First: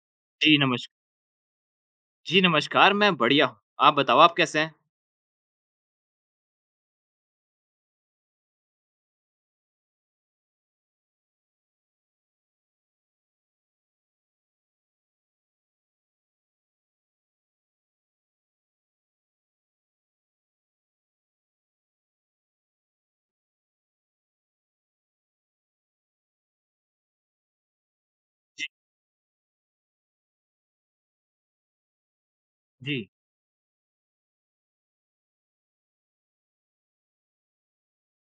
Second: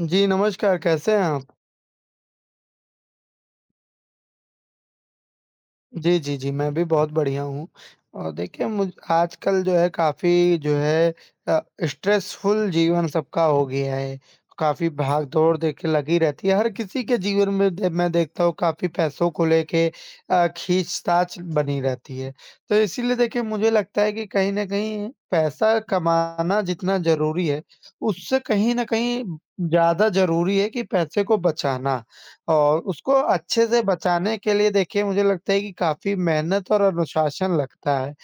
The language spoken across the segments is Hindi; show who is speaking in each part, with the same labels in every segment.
Speaker 1: जी,
Speaker 2: जी,
Speaker 1: नमस्कार,
Speaker 2: नमस्
Speaker 1: कैसे हैं आप?
Speaker 2: जी, नमस्कार, मैं बढ़िया हूँ। आप बताओ आप कैसे हैं?
Speaker 1: जी, जी, जी, मैं भी बहुत बढ़िया हूँ। और देखिए मुझ आजकल जो है काफ़ी जो है अ, स्ट्रेसफुल जीवन सबका हो गया है। काफ़ी भाग-दौड़ देखिए लगी रहती है, हर किसी के जीवन में दे मैं देखता हूँ काफ़ी पैसों को लेके खींचतान बनी रहती है। तो इसीलिए देखिए मुझे लगता है कि कहीं न कहीं पैसा कमाना जितना ज़रूरी है, उससे
Speaker 2: जी,
Speaker 1: कहीं न कहीं ज़्यादा ज़रूरी है कि पैसे को बचाना। और
Speaker 2: जी,
Speaker 1: उसको अच्छे से बचाने के लिए देखिए मुझे लगता है कि काफ़ी मेहनत और अनुशासन लगता है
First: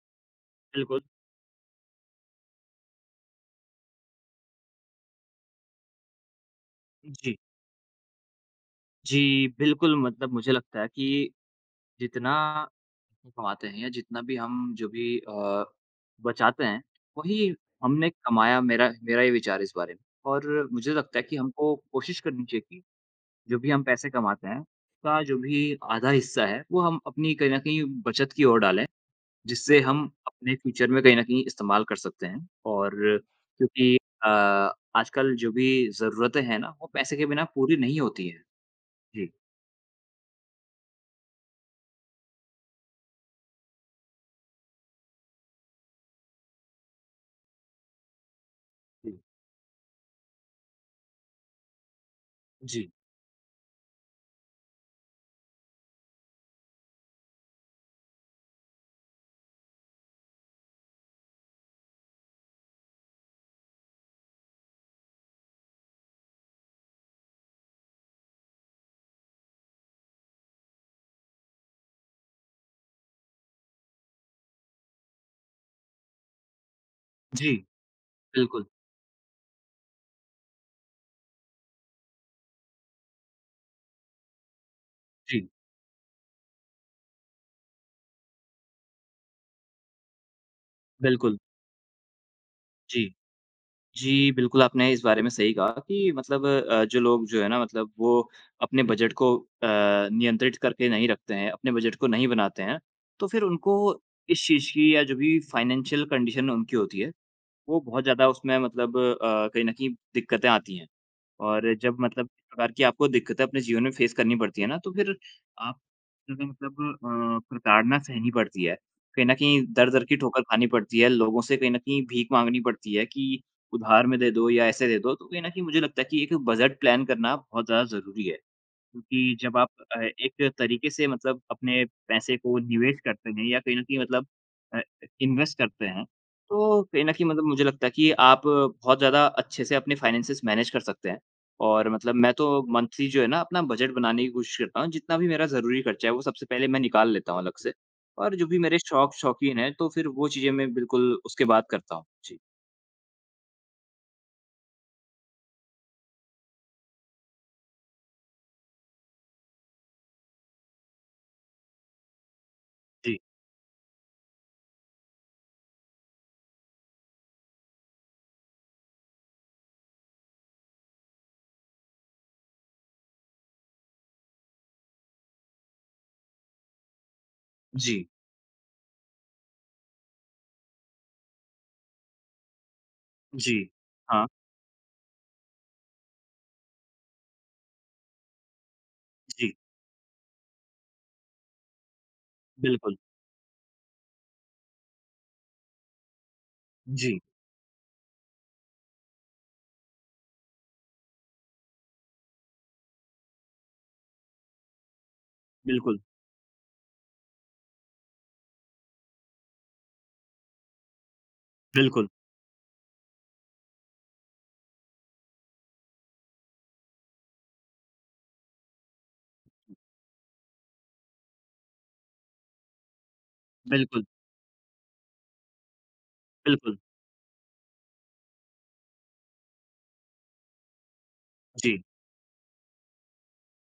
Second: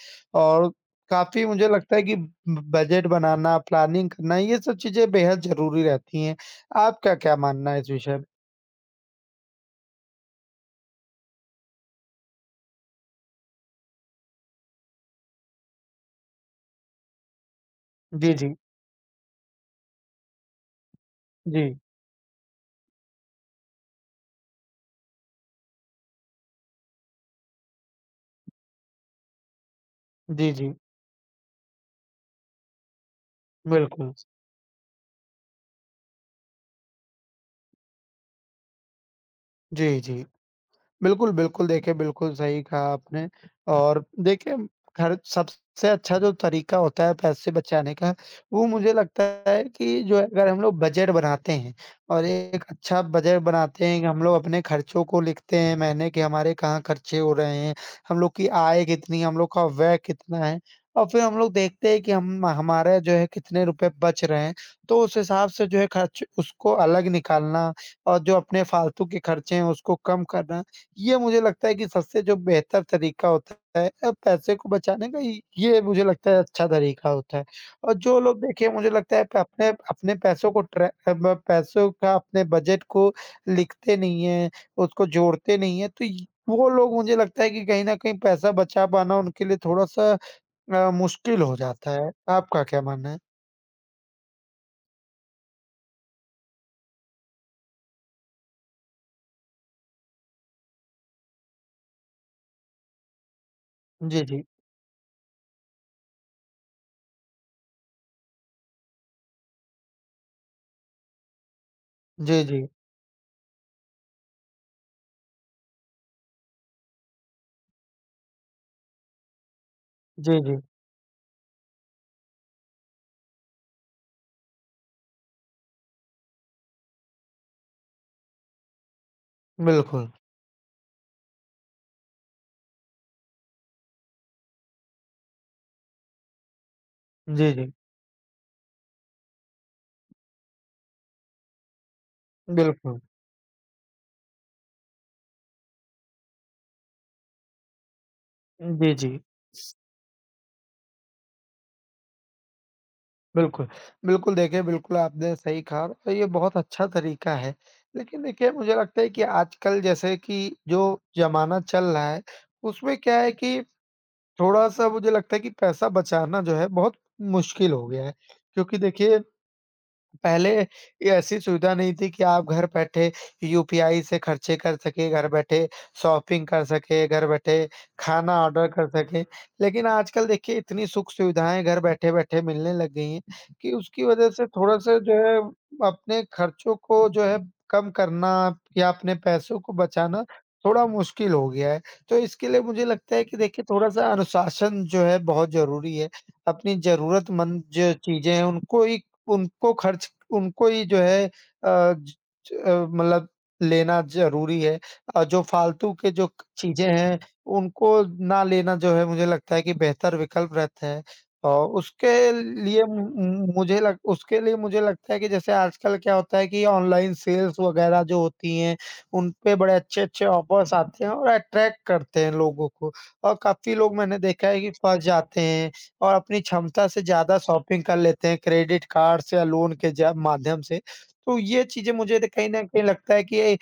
Speaker 1: और
Speaker 2: बिल्कुल।
Speaker 1: काफ़ी मुझे लगता है कि ब बजट बनाना, प्लानिंग करना ये सब चीज़ें बेहद ज़रूरी रहती हैं। आपका क्या
Speaker 2: जी,
Speaker 1: मानना है इस विषय में?
Speaker 2: जी, बिल्कुल मतलब मुझे लगता है कि जितना हम कमाते हैं या जितना भी हम जो भी बचाते हैं, वही हमने
Speaker 1: जी, जी।
Speaker 2: कमाया, मेरा मेरा ये विचार है इस बारे में। और मुझे लगता है कि
Speaker 1: जी।
Speaker 2: हमको कोशिश करनी चाहिए कि जो भी हम पैसे कमाते हैं, उसका जो भी आधा हिस्सा है, वो हम अपनी कहीं न कहीं बचत की ओर डालें। जिससे हम
Speaker 1: जी,
Speaker 2: अपने
Speaker 1: जी।
Speaker 2: फ्यूचर में कहीं न कहीं इस्तेमाल कर सकते हैं और क्योंकि
Speaker 1: बिल्कुल।
Speaker 2: अ, आजकल जो भी ज़रूरतें हैं ना, वो पैसे के बिना पूरी नहीं होती हैं। जी,
Speaker 1: जी, जी। बिल्कुल, बिल्कुल। देखिए, बिल्कुल सही कहा आपने और देखिए खर्च सबसे अच्छा जो तरीका होता है पैसे बचाने का, वो मुझे
Speaker 2: जी,
Speaker 1: लगता है कि जो है अगर हम लोग बजट बनाते हैं और एक
Speaker 2: जी,
Speaker 1: अच्छा बजट बनाते हैं कि हम लोग अपने खर्चों को लिखते हैं महीने के हमारे कहाँ खर्चे हो रहे हैं, हम लोग की आय कितनी, हम लोग का व्यय कितना है और फिर हम लोग देखते हैं कि हम हमारे जो है कितने रुपए बच रहे हैं, तो उस हिसाब से जो है खर्च उसको अलग निकालना और जो अपने फालतू के खर्चे हैं उसको कम करना, ये मुझे लगता है कि सबसे जो बेहतर तरीका होता है पैसे को बचाने का ये मुझे लगता है अच्छा तरीका होता है।
Speaker 2: जी,
Speaker 1: और जो लोग
Speaker 2: बिल्कुल,
Speaker 1: देखिए मुझे लगता है अपने अपने पैसों को ट्रै अ, ब पैसों का अपने बजट को लिखते नहीं हैं, उसको
Speaker 2: जी,
Speaker 1: जोड़ते नहीं हैं, तो य वो लोग मुझे लगता है कि कहीं न कहीं पैसा बचा पाना उनके लिए थोड़ा-सा
Speaker 2: बिल्कुल,
Speaker 1: मुश्किल हो जाता है। आपका क्या
Speaker 2: जी।
Speaker 1: मानना है?
Speaker 2: जी, बिल्कुल आपने इस बारे में सही कहा कि मतलब जो लोग जो है ना मतलब वो अपने बजट को नियंत्रित करके नहीं रखते हैं, अपने बजट को नहीं बनाते हैं, तो फिर उनको
Speaker 1: जी, जी।
Speaker 2: इस चीज़ की या जो भी फाइनेंशियल कंडीशन उनकी होती है वो बहुत ज़्यादा उसमें मतलब कहीं न कहीं दिक्कतें आती हैं। और जब मतलब
Speaker 1: जी,
Speaker 2: इस
Speaker 1: जी।
Speaker 2: प्रकार की आपको दिक्कतें अपने जीवन में फेस करनी पड़ती है ना, तो फिर आप क्योंकि मतलब प्रताड़ना सहनी पड़ती है। कहीं न कहीं दर-दर की
Speaker 1: जी,
Speaker 2: ठोकर
Speaker 1: जी।
Speaker 2: खानी पड़ती है, लोगों से कहीं न कहीं भीख माँगनी पड़ती है कि उधार में दे दो या ऐसे दे दो, तो कहीं न कहीं मुझे लगता है कि एक बजट प्लान करना बहुत ज़्यादा ज़रूरी है। क्योंकि जब आप
Speaker 1: बिल्कुल।
Speaker 2: एक तरीके से मतलब अपने पैसे को निवेश करते हैं या कहीं न कहीं मतलब अ, इन्वेस्ट करते हैं, तो कहीं न कहीं मतलब
Speaker 1: जी,
Speaker 2: मुझे
Speaker 1: जी।
Speaker 2: लगता है कि आप बहुत ज़्यादा अच्छे से अपने फाइनेंसेस मैनेज कर सकते हैं। और मतलब मैं तो
Speaker 1: बिल्कुल।
Speaker 2: मंथली जो है ना अपना बजट बनाने की कोशिश करता हूँ, जितना भी मेरा ज़रूरी खर्चा है वो सबसे पहले मैं निकाल लेता हूँ अलग से। और जो भी मेरे
Speaker 1: जी, जी।
Speaker 2: शौकीन हैं, तो फिर वो चीज़ें मैं बिल्कुल उसके बाद करता हूँ। जी।
Speaker 1: बिल्कुल। बिल्कुल, देखिए बिल्कुल आपने सही कहा और ये बहुत अच्छा तरीका है। लेकिन देखिए मुझे लगता है कि आजकल जैसे कि जो ज़माना चल रहा है, उसमें
Speaker 2: जी,
Speaker 1: क्या है कि थोड़ा-सा मुझे लगता है कि पैसा बचाना जो है बहुत मुश्किल हो गया है। क्योंकि देखिए पहले ये ऐसी सुविधा नहीं थी कि आप घर बैठे यूपीआई से खर्चे कर सके, घर बैठे शॉपिंग कर सके, घर बैठे
Speaker 2: जी,
Speaker 1: खाना ऑर्डर कर सके। लेकिन आजकल देखिए इतनी सुख-सुविधाएँ घर बैठे-बैठे मिलने लग गई हैं
Speaker 2: जी।
Speaker 1: कि उसकी
Speaker 2: हाँ,
Speaker 1: वजह से थोड़ा-सा जो है अपने खर्चों को जो है कम करना या अपने
Speaker 2: जी,
Speaker 1: पैसों को बचाना थोड़ा मुश्किल हो गया है। तो इसके लिए मुझे
Speaker 2: बिल्कुल।
Speaker 1: लगता है कि देखिए थोड़ा-सा अनुशासन जो है बहुत ज़रूरी है। अपनी
Speaker 2: जी,
Speaker 1: ज़रूरतमंद जो चीज़ें हैं उनको ही उनको खर्च जो है ज मतलब लेना ज़रूरी है जो फालतू
Speaker 2: बिल्कुल,
Speaker 1: के जो चीज़ें हैं, उनको ना लेना जो है मुझे लगता है कि बेहतर विकल्प रहता है। और
Speaker 2: बिल्कुल,
Speaker 1: उसके लिए मु मु मुझे लग उसके लिए मुझे लगता है कि जैसे आजकल क्या होता है कि ऑनलाइन सेल्स वग़ैरह जो होती हैं, उन पे बड़े अच्छे-अच्छे ऑफ़र्स आते हैं और अट्रैक्ट करते हैं लोगों को और काफ़ी लोग
Speaker 2: बिल्कुल,
Speaker 1: मैंने देखा है कि फँस जाते हैं और अपनी
Speaker 2: बिल्कुल।
Speaker 1: क्षमता से ज़्यादा शॉपिंग कर लेते हैं क्रेडिट कार्ड से या लोन के जा माध्यम से। तो ये
Speaker 2: जी।
Speaker 1: चीज़ें मुझे तो कहीं न कहीं लगता है कि ये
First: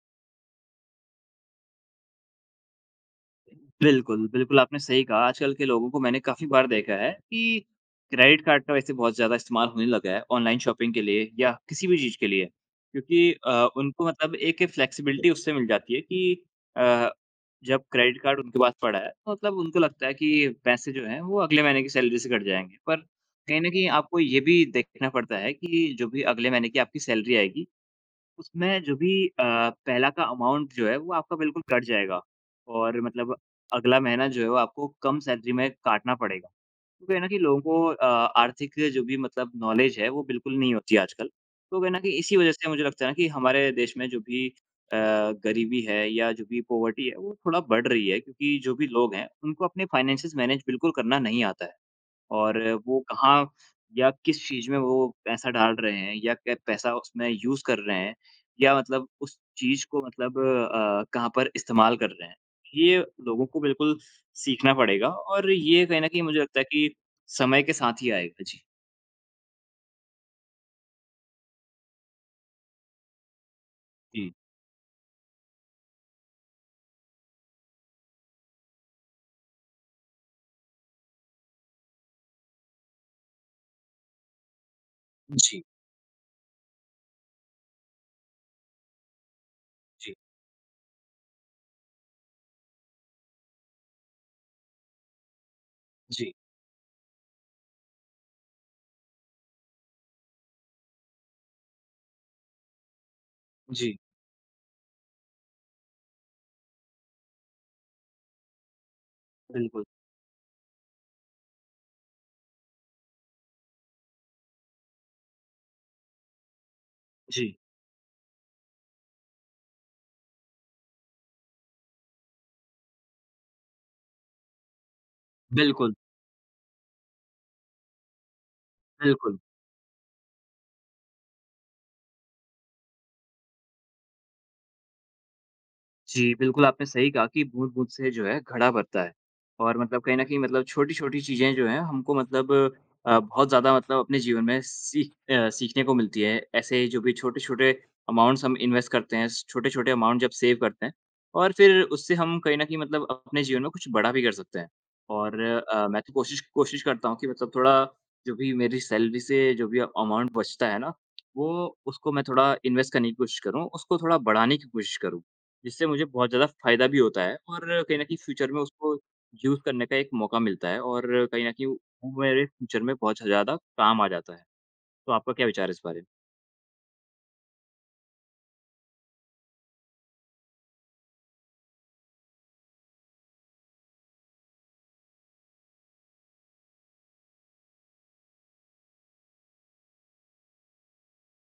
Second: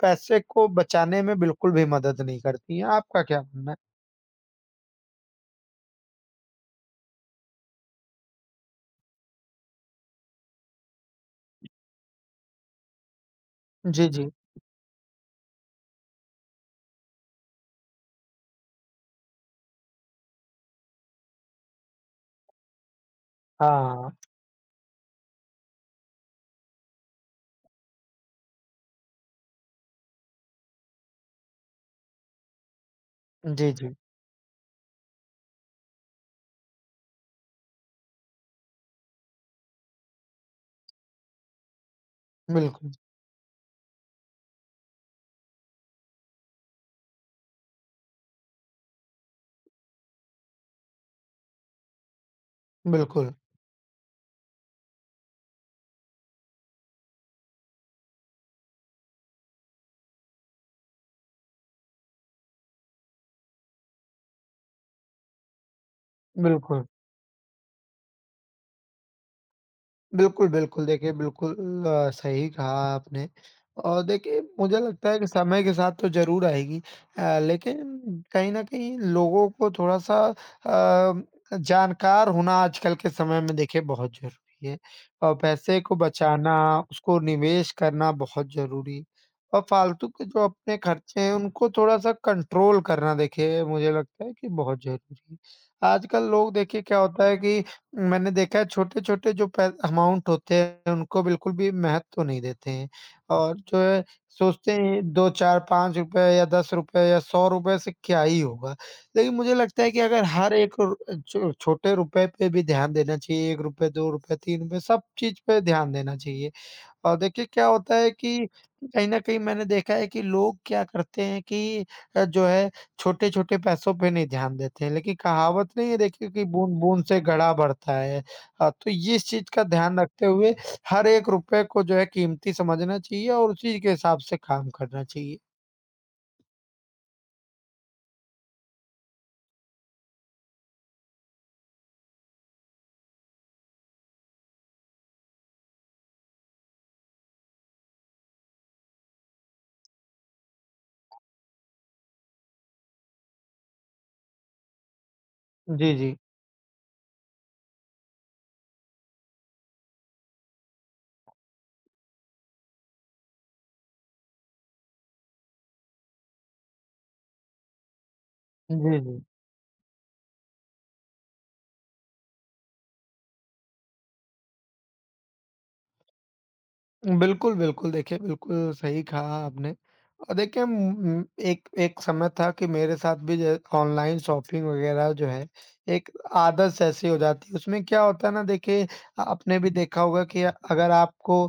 Speaker 1: पैसे को बचाने में बिल्कुल भी मदद नहीं करती हैं। आपका क्या मानना है?
Speaker 2: बिल्कुल, बिल्कुल आपने सही कहा। आजकल के लोगों को मैंने काफ़ी बार देखा है कि क्रेडिट कार्ड का वैसे बहुत ज़्यादा इस्तेमाल होने लगा है ऑनलाइन शॉपिंग के लिए या किसी भी चीज़ के लिए। क्योंकि उनको
Speaker 1: जी, जी।
Speaker 2: मतलब एक फ्लेक्सिबिलिटी उससे मिल जाती है कि अ, जब क्रेडिट कार्ड उनके पास पड़ा है, तो मतलब उनको लगता है कि पैसे जो हैं, वो अगले महीने की सैलरी से कट जाएँगे। पर कहीं
Speaker 1: हाँ,
Speaker 2: न कहीं
Speaker 1: हाँ।
Speaker 2: आपको ये भी देखना पड़ता है कि जो भी अगले महीने की आपकी सैलरी आएगी उसमें जो भी पहला का अमाउंट जो है वो आपका बिल्कुल कट जाएगा और मतलब
Speaker 1: जी, जी।
Speaker 2: अगला महीना जो है वो आपको कम सैलरी में काटना पड़ेगा। क्योंकि है ना कि लोगों को आर्थिक जो भी मतलब नॉलेज है वो बिल्कुल नहीं होती आजकल। तो है ना कि इसी वज़ह से मुझे
Speaker 1: बिल्कुल,
Speaker 2: लगता है ना कि हमारे देश में जो भी गरीबी है या जो भी पॉवर्टी है वो थोड़ा बढ़ रही है क्योंकि जो भी लोग हैं उनको अपने फाइनेंसेस मैनेज बिल्कुल करना नहीं आता है। और वो
Speaker 1: बिल्कुल,
Speaker 2: कहाँ या किस चीज़ में वो पैसा डाल रहे हैं या क्या पैसा उसमें यूज़ कर रहे हैं या मतलब उस चीज़ को मतलब कहाँ पर इस्तेमाल कर रहे हैं। ये लोगों को बिल्कुल सीखना पड़ेगा और ये कहीं न कहीं मुझे लगता है
Speaker 1: बिल्कुल।
Speaker 2: कि समय के साथ ही आएगा। जी।
Speaker 1: बिल्कुल, बिल्कुल। देखिए, बिल्कुल सही कहा आपने और देखिए, मुझे लगता है कि समय के साथ तो ज़रूर आएगी लेकिन कहीं न कहीं लोगों को थोड़ा-सा जानकार होना आजकल के समय में देखिए बहुत ज़रूरी है और
Speaker 2: जी,
Speaker 1: पैसे को बचाना, उसको निवेश करना बहुत ज़रूरी और फ़ालतू
Speaker 2: जी,
Speaker 1: के जो अपने खर्चे हैं, उनको थोड़ा-सा कंट्रोल करना देखिए मुझे लगता है कि बहुत ज़रूरी है। आजकल
Speaker 2: जी,
Speaker 1: लोग देखिए क्या होता है कि मैंने देखा है छोटे-छोटे जो पै अमाउंट होते हैं उनको बिल्कुल भी महत्व नहीं देते हैं और जो
Speaker 2: जी, जी।
Speaker 1: है सोचते हैं 2, 4, ₹5 या ₹10 या ₹100 से क्या ही होगा। लेकिन मुझे लगता
Speaker 2: बिल्कुल।
Speaker 1: है कि अगर हर एक रु छो छोटे रुपए पे भी ध्यान देना चाहिए, ₹1, ₹2, ₹3 सब चीज़ पे ध्यान देना चाहिए। और देखिए
Speaker 2: जी।
Speaker 1: क्या होता है कि कहीं न कहीं मैंने देखा है कि लोग क्या करते हैं कि जो है छोटे-छोटे पैसों पे नहीं ध्यान देते हैं, लेकिन कहावत नहीं
Speaker 2: बिल्कुल,
Speaker 1: है देखिए कि बूँद-बूँद से घड़ा भरता है। तो ये इस
Speaker 2: बिल्कुल।
Speaker 1: चीज़ का ध्यान रखते हुए हर एक रुपए को जो है कीमती समझना चाहिए और उसी के हिसाब से काम करना चाहिए।
Speaker 2: जी, बिल्कुल आपने सही कहा कि बूँद-बूँद से जो है घड़ा भरता है। और मतलब कहीं न कहीं मतलब छोटी-छोटी चीज़ें जो हैं हमको मतलब बहुत ज़्यादा मतलब अपने जीवन में सीखने को मिलती है। ऐसे जो भी छोटे-छोटे अमाउंट्स हम इन्वेस्ट करते हैं, छोटे-छोटे अमाउंट जब सेव करते हैं और फिर उससे हम कहीं न कहीं मतलब अपने जीवन में कुछ बड़ा भी कर सकते हैं। और
Speaker 1: जी,
Speaker 2: मैं तो
Speaker 1: जी।
Speaker 2: कोशिश कोशिश करता हूँ कि मतलब थोड़ा जो भी मेरी सैलरी से जो भी अमाउंट बचता है ना, वो उसको मैं थोड़ा इन्वेस्ट करने की कोशिश करूँ, उसको थोड़ा बढ़ाने की कोशिश करूँ। जिससे मुझे बहुत ज़्यादा फ़ायदा भी होता है और कहीं न कहीं फ्यूचर में उसको
Speaker 1: जी, जी।
Speaker 2: यूज़ करने का एक मौका मिलता है और कहीं न कहीं वो मेरे फ्यूचर में बहुत ज़्यादा काम आ जाता है। तो आपका क्या विचार है इस बारे में?
Speaker 1: बिल्कुल, बिल्कुल। देखिए, बिल्कुल सही कहा आपने। और देखिए एक एक समय था कि मेरे साथ भी जो है ऑनलाइन शॉपिंग वगैरह जो है एक आदत सी ऐसी हो जाती है। उसमें क्या होता है ना देखिए आपने भी देखा होगा कि अगर आपको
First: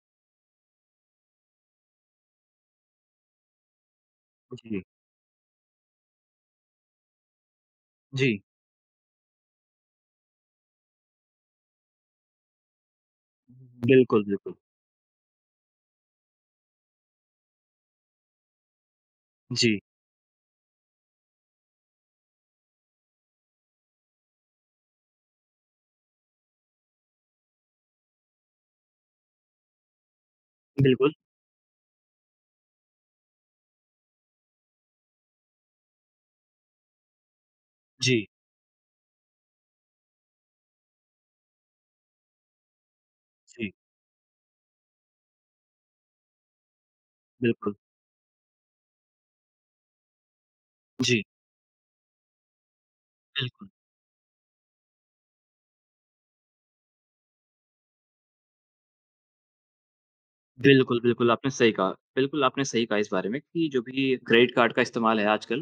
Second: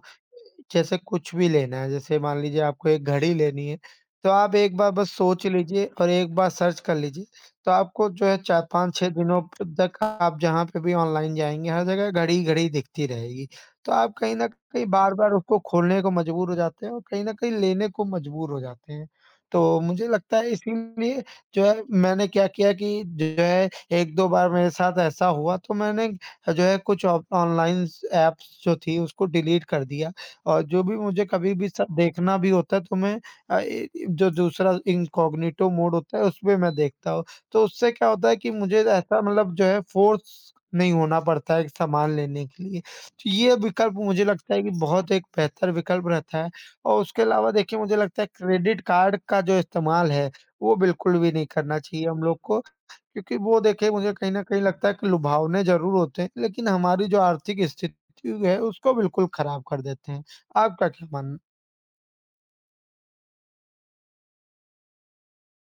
Speaker 1: जैसे कुछ भी लेना है, जैसे मान लीजिए आपको एक घड़ी लेनी है, तो आप एक
Speaker 2: जी,
Speaker 1: बार बस सोच लीजिए और एक बार सर्च कर लीजिए। तो आपको जो
Speaker 2: जी।
Speaker 1: है 4-5-6 दिनों तक आप जहाँ पे भी ऑनलाइन जाएँगे, हर जगह घड़ी ही घड़ी दिखती रहेगी। तो आप
Speaker 2: बिल्कुल,
Speaker 1: कहीं न
Speaker 2: बिल्कुल।
Speaker 1: कहीं बार-बार उसको खोलने को मजबूर हो जाते हैं और कहीं न कहीं लेने को मजबूर हो जाते हैं। तो
Speaker 2: जी,
Speaker 1: मुझे लगता है इसीलिए जो है मैंने क्या किया कि जो है 1-2 बार मेरे साथ ऐसा हुआ तो मैंने जो है कुछ ऑ ऑनलाइन ऐप्स जो थी उसको डिलीट कर दिया और जो भी
Speaker 2: बिल्कुल।
Speaker 1: मुझे कभी भी सब देखना भी होता है तो मैं जो दूसरा इनकॉग्निटो मोड होता है उसमें मैं देखता हूँ। तो उससे क्या
Speaker 2: जी,
Speaker 1: होता है कि मुझे ऐसा मतलब जो है फ़ोर्स नहीं होना पड़ता है सामान लेने के लिए। ये
Speaker 2: जी,
Speaker 1: विकल्प मुझे लगता है कि बहुत एक बेहतर विकल्प रहता है और उसके अलावा
Speaker 2: बिल्कुल।
Speaker 1: देखिए मुझे लगता है क्रेडिट कार्ड का जो इस्तेमाल है, वो बिल्कुल
Speaker 2: जी,
Speaker 1: भी नहीं करना चाहिए हम लोग को। क्योंकि वो
Speaker 2: बिल्कुल।
Speaker 1: देखिए मुझे कहीं न कहीं लगता है कि लुभावने ज़रूर होते हैं, लेकिन हमारी जो आर्थिक स्थिति है उसको बिल्कुल खराब कर देते हैं। आपका
Speaker 2: बिल्कुल,
Speaker 1: क्या
Speaker 2: बिल्कुल,
Speaker 1: मानना?
Speaker 2: आपने सही कहा। बिल्कुल, आपने सही कहा इस बारे में कि जो भी क्रेडिट कार्ड का इस्तेमाल है आजकल,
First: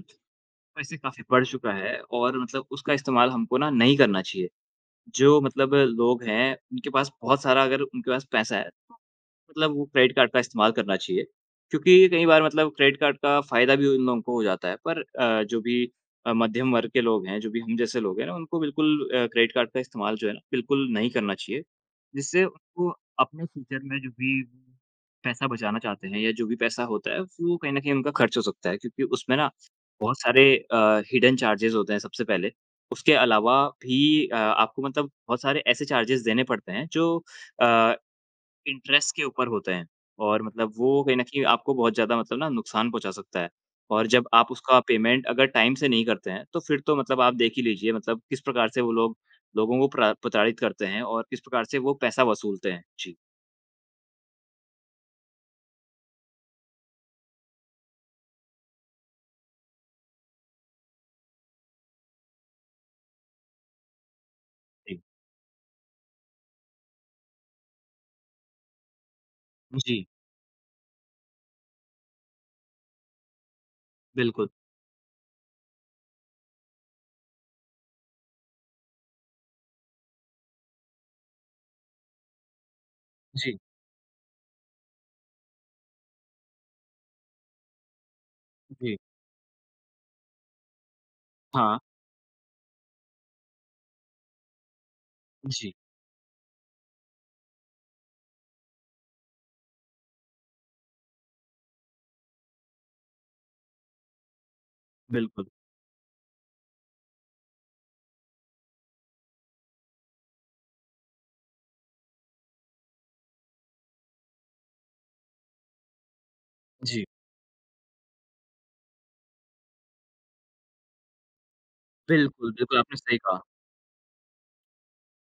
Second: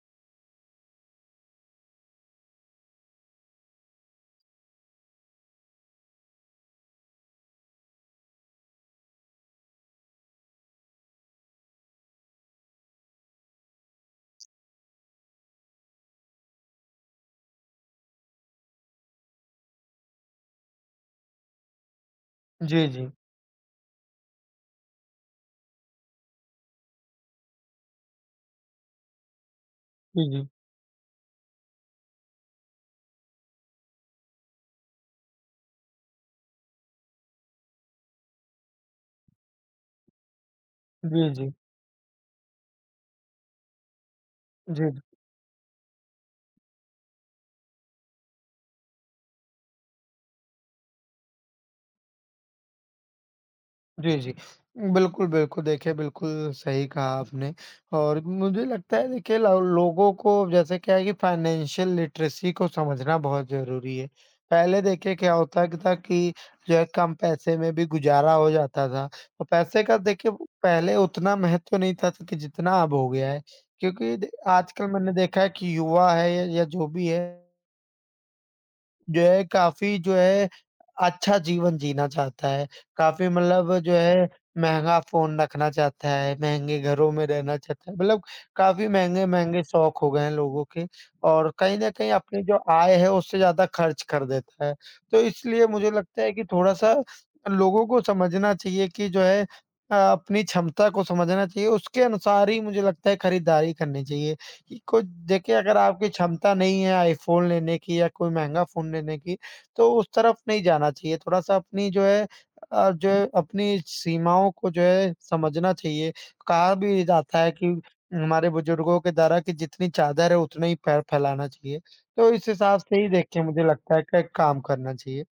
Speaker 2: वैसे काफ़ी बढ़ चुका है और मतलब उसका इस्तेमाल हमको ना नहीं करना चाहिए। जो मतलब लोग हैं उनके पास बहुत सारा अगर उनके पास पैसा है तो मतलब वो क्रेडिट कार्ड का इस्तेमाल करना चाहिए। क्योंकि कई बार मतलब क्रेडिट कार्ड का फ़ायदा भी उन लोगों को हो जाता है। पर जो भी मध्यम वर्ग के लोग हैं, जो भी हम जैसे लोग हैं ना, उनको बिल्कुल क्रेडिट कार्ड का इस्तेमाल जो है ना, बिल्कुल नहीं करना चाहिए। जिससे
Speaker 1: जी,
Speaker 2: उनको
Speaker 1: जी।
Speaker 2: अपने फ्यूचर में जो भी पैसा बचाना चाहते हैं या जो भी पैसा होता है, वो कहीं न कहीं उनका खर्च हो सकता है। क्योंकि उसमें ना बहुत
Speaker 1: जी,
Speaker 2: सारे
Speaker 1: जी।
Speaker 2: हिडन चार्जेज़ होते हैं सबसे पहले। उसके अलावा भी आपको मतलब बहुत सारे ऐसे चार्जेज़ देने पड़ते हैं जो अ इंटरेस्ट के ऊपर होते हैं और मतलब वो कहीं न
Speaker 1: जी,
Speaker 2: कहीं
Speaker 1: जी।
Speaker 2: आपको बहुत ज़्यादा मतलब ना नुकसान पहुँचा सकता है। और जब आप उसका
Speaker 1: जी।
Speaker 2: पेमेंट अगर टाइम से नहीं करते हैं, तो फिर तो मतलब आप देख ही लीजिए मतलब किस प्रकार से वो लोगों को प्रा प्रताड़ित करते हैं और किस प्रकार से वो पैसा वसूलते हैं। जी,
Speaker 1: जी, जी। बिल्कुल, बिल्कुल। देखिए, बिल्कुल सही कहा आपने और मुझे लगता है देखिए लो लोगों को जैसे क्या है कि फाइनेंशियल लिटरेसी को समझना बहुत ज़रूरी है। पहले
Speaker 2: जी।
Speaker 1: देखिए क्या होता क था कि जो है कम पैसे में भी गुज़ारा हो जाता था। तो पैसे का
Speaker 2: जी,
Speaker 1: देखिए वो पहले उतना महत्व नहीं था कि जितना अब हो गया है। क्योंकि द
Speaker 2: बिल्कुल।
Speaker 1: आजकल मैंने देखा है कि युवा है या जो भी है जो है काफ़ी जो है अच्छा जीवन जीना चाहता है। काफ़ी
Speaker 2: जी,
Speaker 1: मतलब जो है महँगा फ़ोन रखना चाहता है, महँगे घरों में रहना चाहता है। मतलब काफ़ी
Speaker 2: जी।
Speaker 1: महँगे-महँगे शौक हो गए हैं लोगों के और कहीं
Speaker 2: हाँ,
Speaker 1: न कहीं अपनी जो आय है उससे ज़्यादा खर्च कर देता है। तो इसलिए
Speaker 2: जी,
Speaker 1: मुझे लगता है कि थोड़ा-सा लोगों को समझना चाहिए कि जो है अपनी क्षमता को समझना चाहिए, उसके अनुसार ही मुझे लगता है खरीदारी करनी चाहिए। कि कुछ
Speaker 2: बिल्कुल।
Speaker 1: देखिए अगर आपकी क्षमता नहीं है आईफ़ोन लेने की या कोई महँगा फ़ोन लेने की, तो उस तरफ नहीं जाना चाहिए। थोड़ा-सा अपनी जो है जो है अपनी सीमाओं को जो है समझना चाहिए। कहा भी
Speaker 2: जी,
Speaker 1: जाता है कि हमारे बुजुर्गों के द्वारा कि जितनी चादर है उतना ही पैर फैलाना चाहिए। तो इस
Speaker 2: बिल्कुल, बिल्कुल,
Speaker 1: हिसाब
Speaker 2: आपने
Speaker 1: से ही
Speaker 2: सही
Speaker 1: देख के
Speaker 2: कहा।
Speaker 1: मुझे लगता है कि काम करना चाहिए।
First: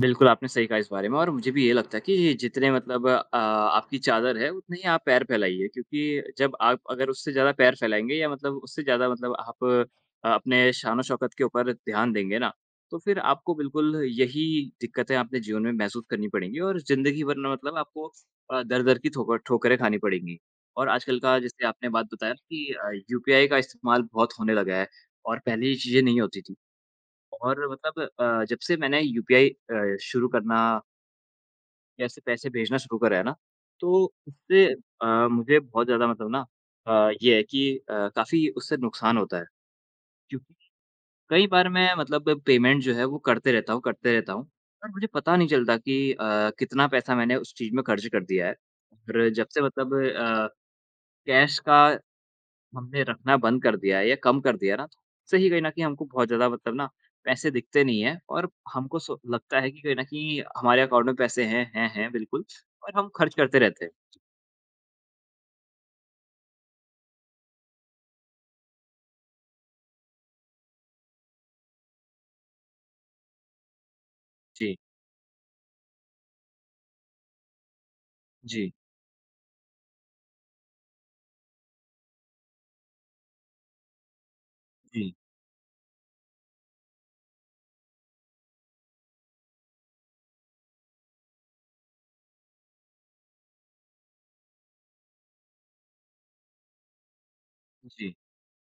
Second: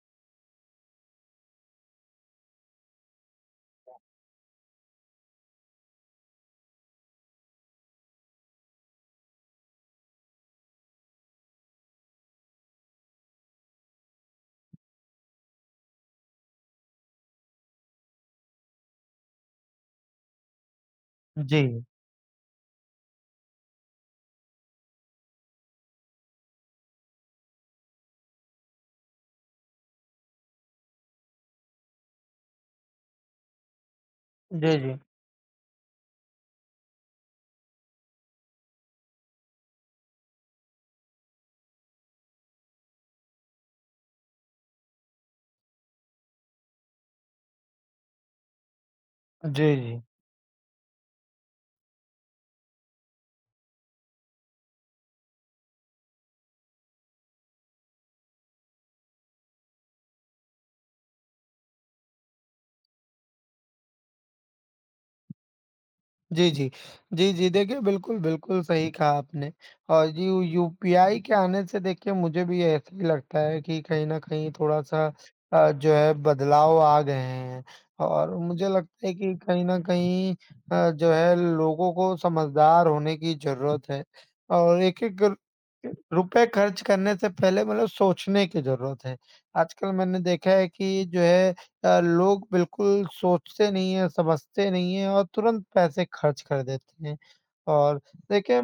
Speaker 2: बिल्कुल, आपने सही कहा इस बारे में और मुझे भी ये लगता है कि जितने मतलब आपकी चादर है उतने ही आप पैर फैलाइए क्योंकि जब आप अगर उससे ज़्यादा पैर फैलाएँगे या मतलब उससे ज़्यादा मतलब आप अपने शान-ओ-शौकत के ऊपर ध्यान देंगे ना, तो फिर आपको बिल्कुल यही दिक्कतें अपने जीवन में महसूस करनी पड़ेंगी और ज़िंदगी भर ना मतलब आपको दर-दर की ठोकरें खानी पड़ेंगी। और आजकल का
Speaker 1: जी।
Speaker 2: जैसे आपने बात बताया कि यूपीआई का इस्तेमाल बहुत होने लगा है और पहले ये चीज़ें नहीं होती थी। और मतलब जब से मैंने यूपीआई शुरू करना या ऐसे पैसे भेजना शुरू करा है ना, तो उससे
Speaker 1: जी, जी।
Speaker 2: अ, मुझे बहुत ज़्यादा मतलब ना ये है कि काफ़ी उससे नुकसान होता है। क्योंकि कई बार मैं मतलब पेमेंट जो है वो करते रहता हूँ और मुझे पता नहीं चलता कि कितना पैसा मैंने उस चीज़ में खर्च कर दिया है। और जब से
Speaker 1: जी,
Speaker 2: मतलब
Speaker 1: जी।
Speaker 2: कैश का हमने रखना बंद कर दिया है या कम कर दिया ना, तो उससे ही कहीं न कहीं हमको बहुत ज़्यादा मतलब ना पैसे दिखते नहीं हैं और हमको सो लगता है कि कहीं न कहीं हमारे अकाउंट में पैसे हैं बिल्कुल और हम खर्च करते रहते हैं।
Speaker 1: जी, जी। जी, जी। देखिए, बिल्कुल, बिल्कुल सही कहा आपने और यू यूपीआई के आने से देखिए मुझे भी ऐसा ही लगता है कि कहीं न कहीं
Speaker 2: जी,
Speaker 1: थोड़ा-सा जो है बदलाव आ गए हैं और मुझे
Speaker 2: जी,
Speaker 1: लगता है कि कहीं न कहीं जो है लोगों को समझदार होने की ज़रूरत है और
Speaker 2: जी,
Speaker 1: एक-एक रुपए खर्च करने से पहले मतलब सोचने की ज़रूरत है। आजकल मैंने देखा है कि जो है लोग बिल्कुल सोचते नहीं हैं, समझते नहीं हैं और तुरंत पैसे खर्च कर देते हैं। और
Speaker 2: जी,
Speaker 1: देखिए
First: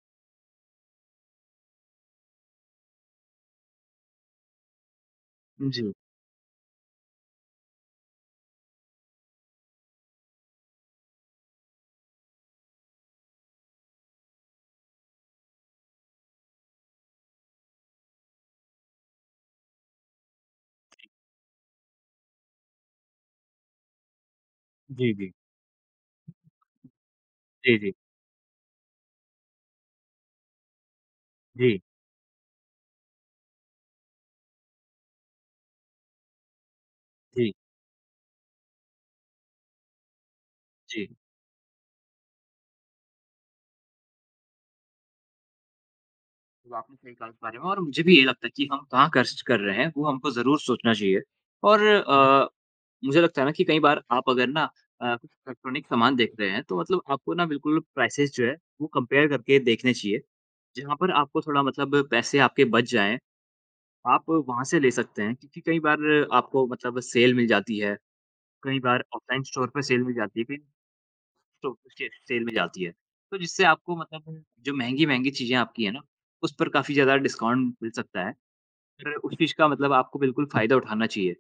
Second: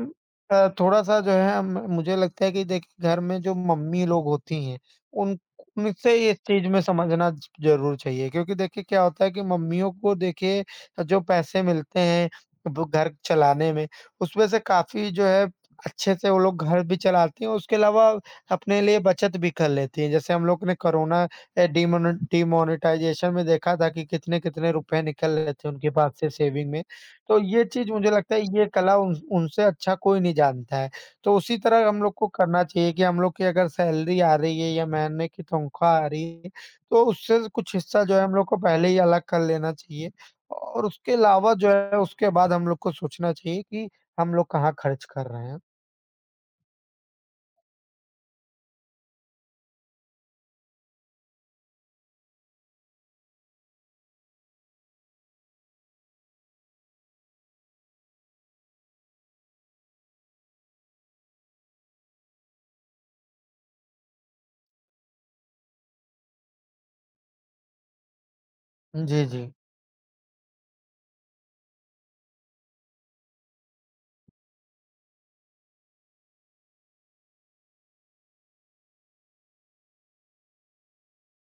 Speaker 1: थोड़ा-सा जो है म मुझे लगता है कि देखिए घर में जो मम्मी लोग होती हैं, उन
Speaker 2: जी,
Speaker 1: उनसे इस चीज़ में समझना ज ज़रूर चाहिए क्योंकि देखिए क्या होता है कि मम्मियों को देखिए जो पैसे मिलते हैं वो घर चलाने में, उसमें से काफ़ी जो है अच्छे से वो लोग घर भी चलाती हैं, उसके अलावा अपने लिए बचत भी कर लेती हैं। जैसे हम लोग ने कोरोना डीमोनेटाइज़ेशन में देखा था कि कितने-कितने रुपए
Speaker 2: जी, जी,
Speaker 1: निकल
Speaker 2: जी,
Speaker 1: रहे थे उनके पास से सेविंग में। तो ये चीज़
Speaker 2: जी,
Speaker 1: मुझे लगता है ये कला उन उनसे अच्छा कोई नहीं जानता है। तो उसी
Speaker 2: जी,
Speaker 1: तरह हम लोग को करना चाहिए कि हम लोग की अगर सैलरी आ रही है या महीने की तनख्वाह आ रही है, तो उससे
Speaker 2: जी,
Speaker 1: कुछ हिस्सा जो है हम लोग को पहले ही अलग कर लेना चाहिए। और
Speaker 2: जी।
Speaker 1: उसके अलावा जो है उसके बाद हम लोग को सोचना चाहिए कि हम लोग कहाँ खर्च कर रहे हैं।
Speaker 2: तो आपने सही कहा इस बारे में और मुझे भी ये लगता है कि हम कहाँ खर्च कर रहे हैं, वो हमको ज़रूर सोचना चाहिए और मुझे लगता है ना कि कई बार आप अगर ना कुछ इलेक्ट्रॉनिक सामान देख रहे हैं, तो मतलब आपको ना बिल्कुल प्राइसेज़ जो है, वो कंपेयर करके देखने चाहिए। जहाँ पर आपको थोड़ा मतलब पैसे आपके बच जाएँ, आप वहाँ से ले सकते हैं क्योंकि कई बार आपको मतलब सेल मिल जाती है, कई बार
Speaker 1: जी,
Speaker 2: ऑफलाइन
Speaker 1: जी।
Speaker 2: स्टोर पे सेल मिल जाती है, कई स्टोर पे से सेल मिल जाती है। तो जिससे आपको मतलब जो महँगी-महँगी चीज़ें आपकी हैं ना, उस पर काफ़ी ज़्यादा डिस्काउंट मिल सकता है। फिर उस चीज़ का मतलब आपको बिल्कुल फ़ायदा उठाना चाहिए।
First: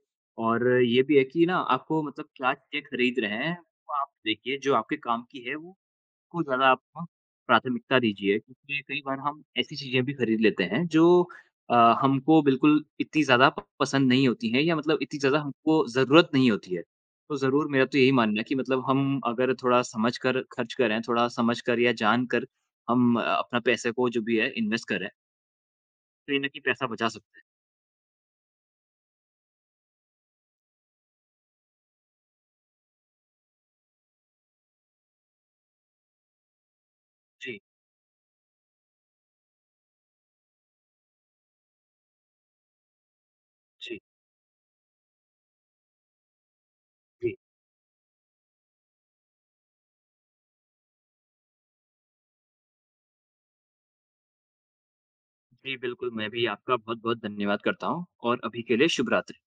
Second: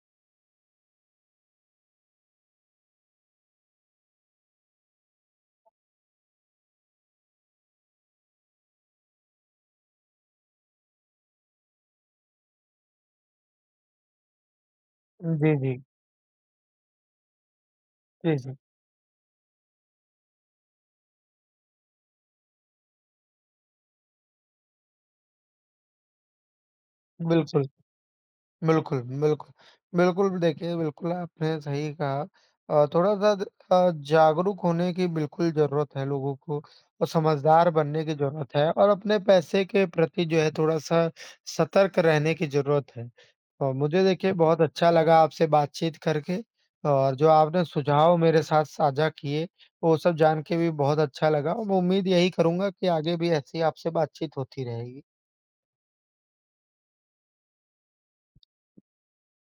Speaker 2: और ये भी है कि ना आपको मतलब क्या चीज़ें खरीद रहे हैं, वो आप देखिए जो आपके काम की है वो उसको ज़्यादा आप प्राथमिकता दीजिए क्योंकि कई बार हम ऐसी चीज़ें भी खरीद लेते हैं जो अ, हमको बिल्कुल इतनी ज़्यादा प पसंद नहीं होती हैं या मतलब इतनी ज़्यादा
Speaker 1: जी,
Speaker 2: हमको
Speaker 1: जी।
Speaker 2: ज़रूरत नहीं होती है। तो ज़रूर मेरा तो यही
Speaker 1: जी,
Speaker 2: मानना है कि
Speaker 1: जी।
Speaker 2: मतलब हम अगर थोड़ा समझ कर खर्च करें, थोड़ा समझ कर या जान कर हम अपना पैसे को जो भी है इन्वेस्ट करें, तो कहीं न कहीं पैसा बचा सकते हैं।
Speaker 1: बिल्कुल। बिल्कुल, बिल्कुल। बिल्कुल, देखिए बिल्कुल आपने सही कहा थोड़ा-सा द जागरूक होने की बिल्कुल ज़रूरत है लोगों को और
Speaker 2: जी,
Speaker 1: समझदार बनने की ज़रूरत है और अपने पैसे के प्रति जो है थोड़ा-सा सतर्क रहने की ज़रूरत है। और
Speaker 2: जी।
Speaker 1: मुझे देखिए बहुत अच्छा लगा आपसे बातचीत करके और जो
Speaker 2: जी,
Speaker 1: आपने सुझाव मेरे साथ साझा किए, वो सब जान के भी बहुत अच्छा लगा और मैं उम्मीद यही करूँगा कि आगे भी ऐसी आपसे बातचीत होती रहेगी।
Speaker 2: जी बिल्कुल, मैं भी आपका बहुत-बहुत धन्यवाद करता हूँ और अभी के लिए शुभ रात्रि।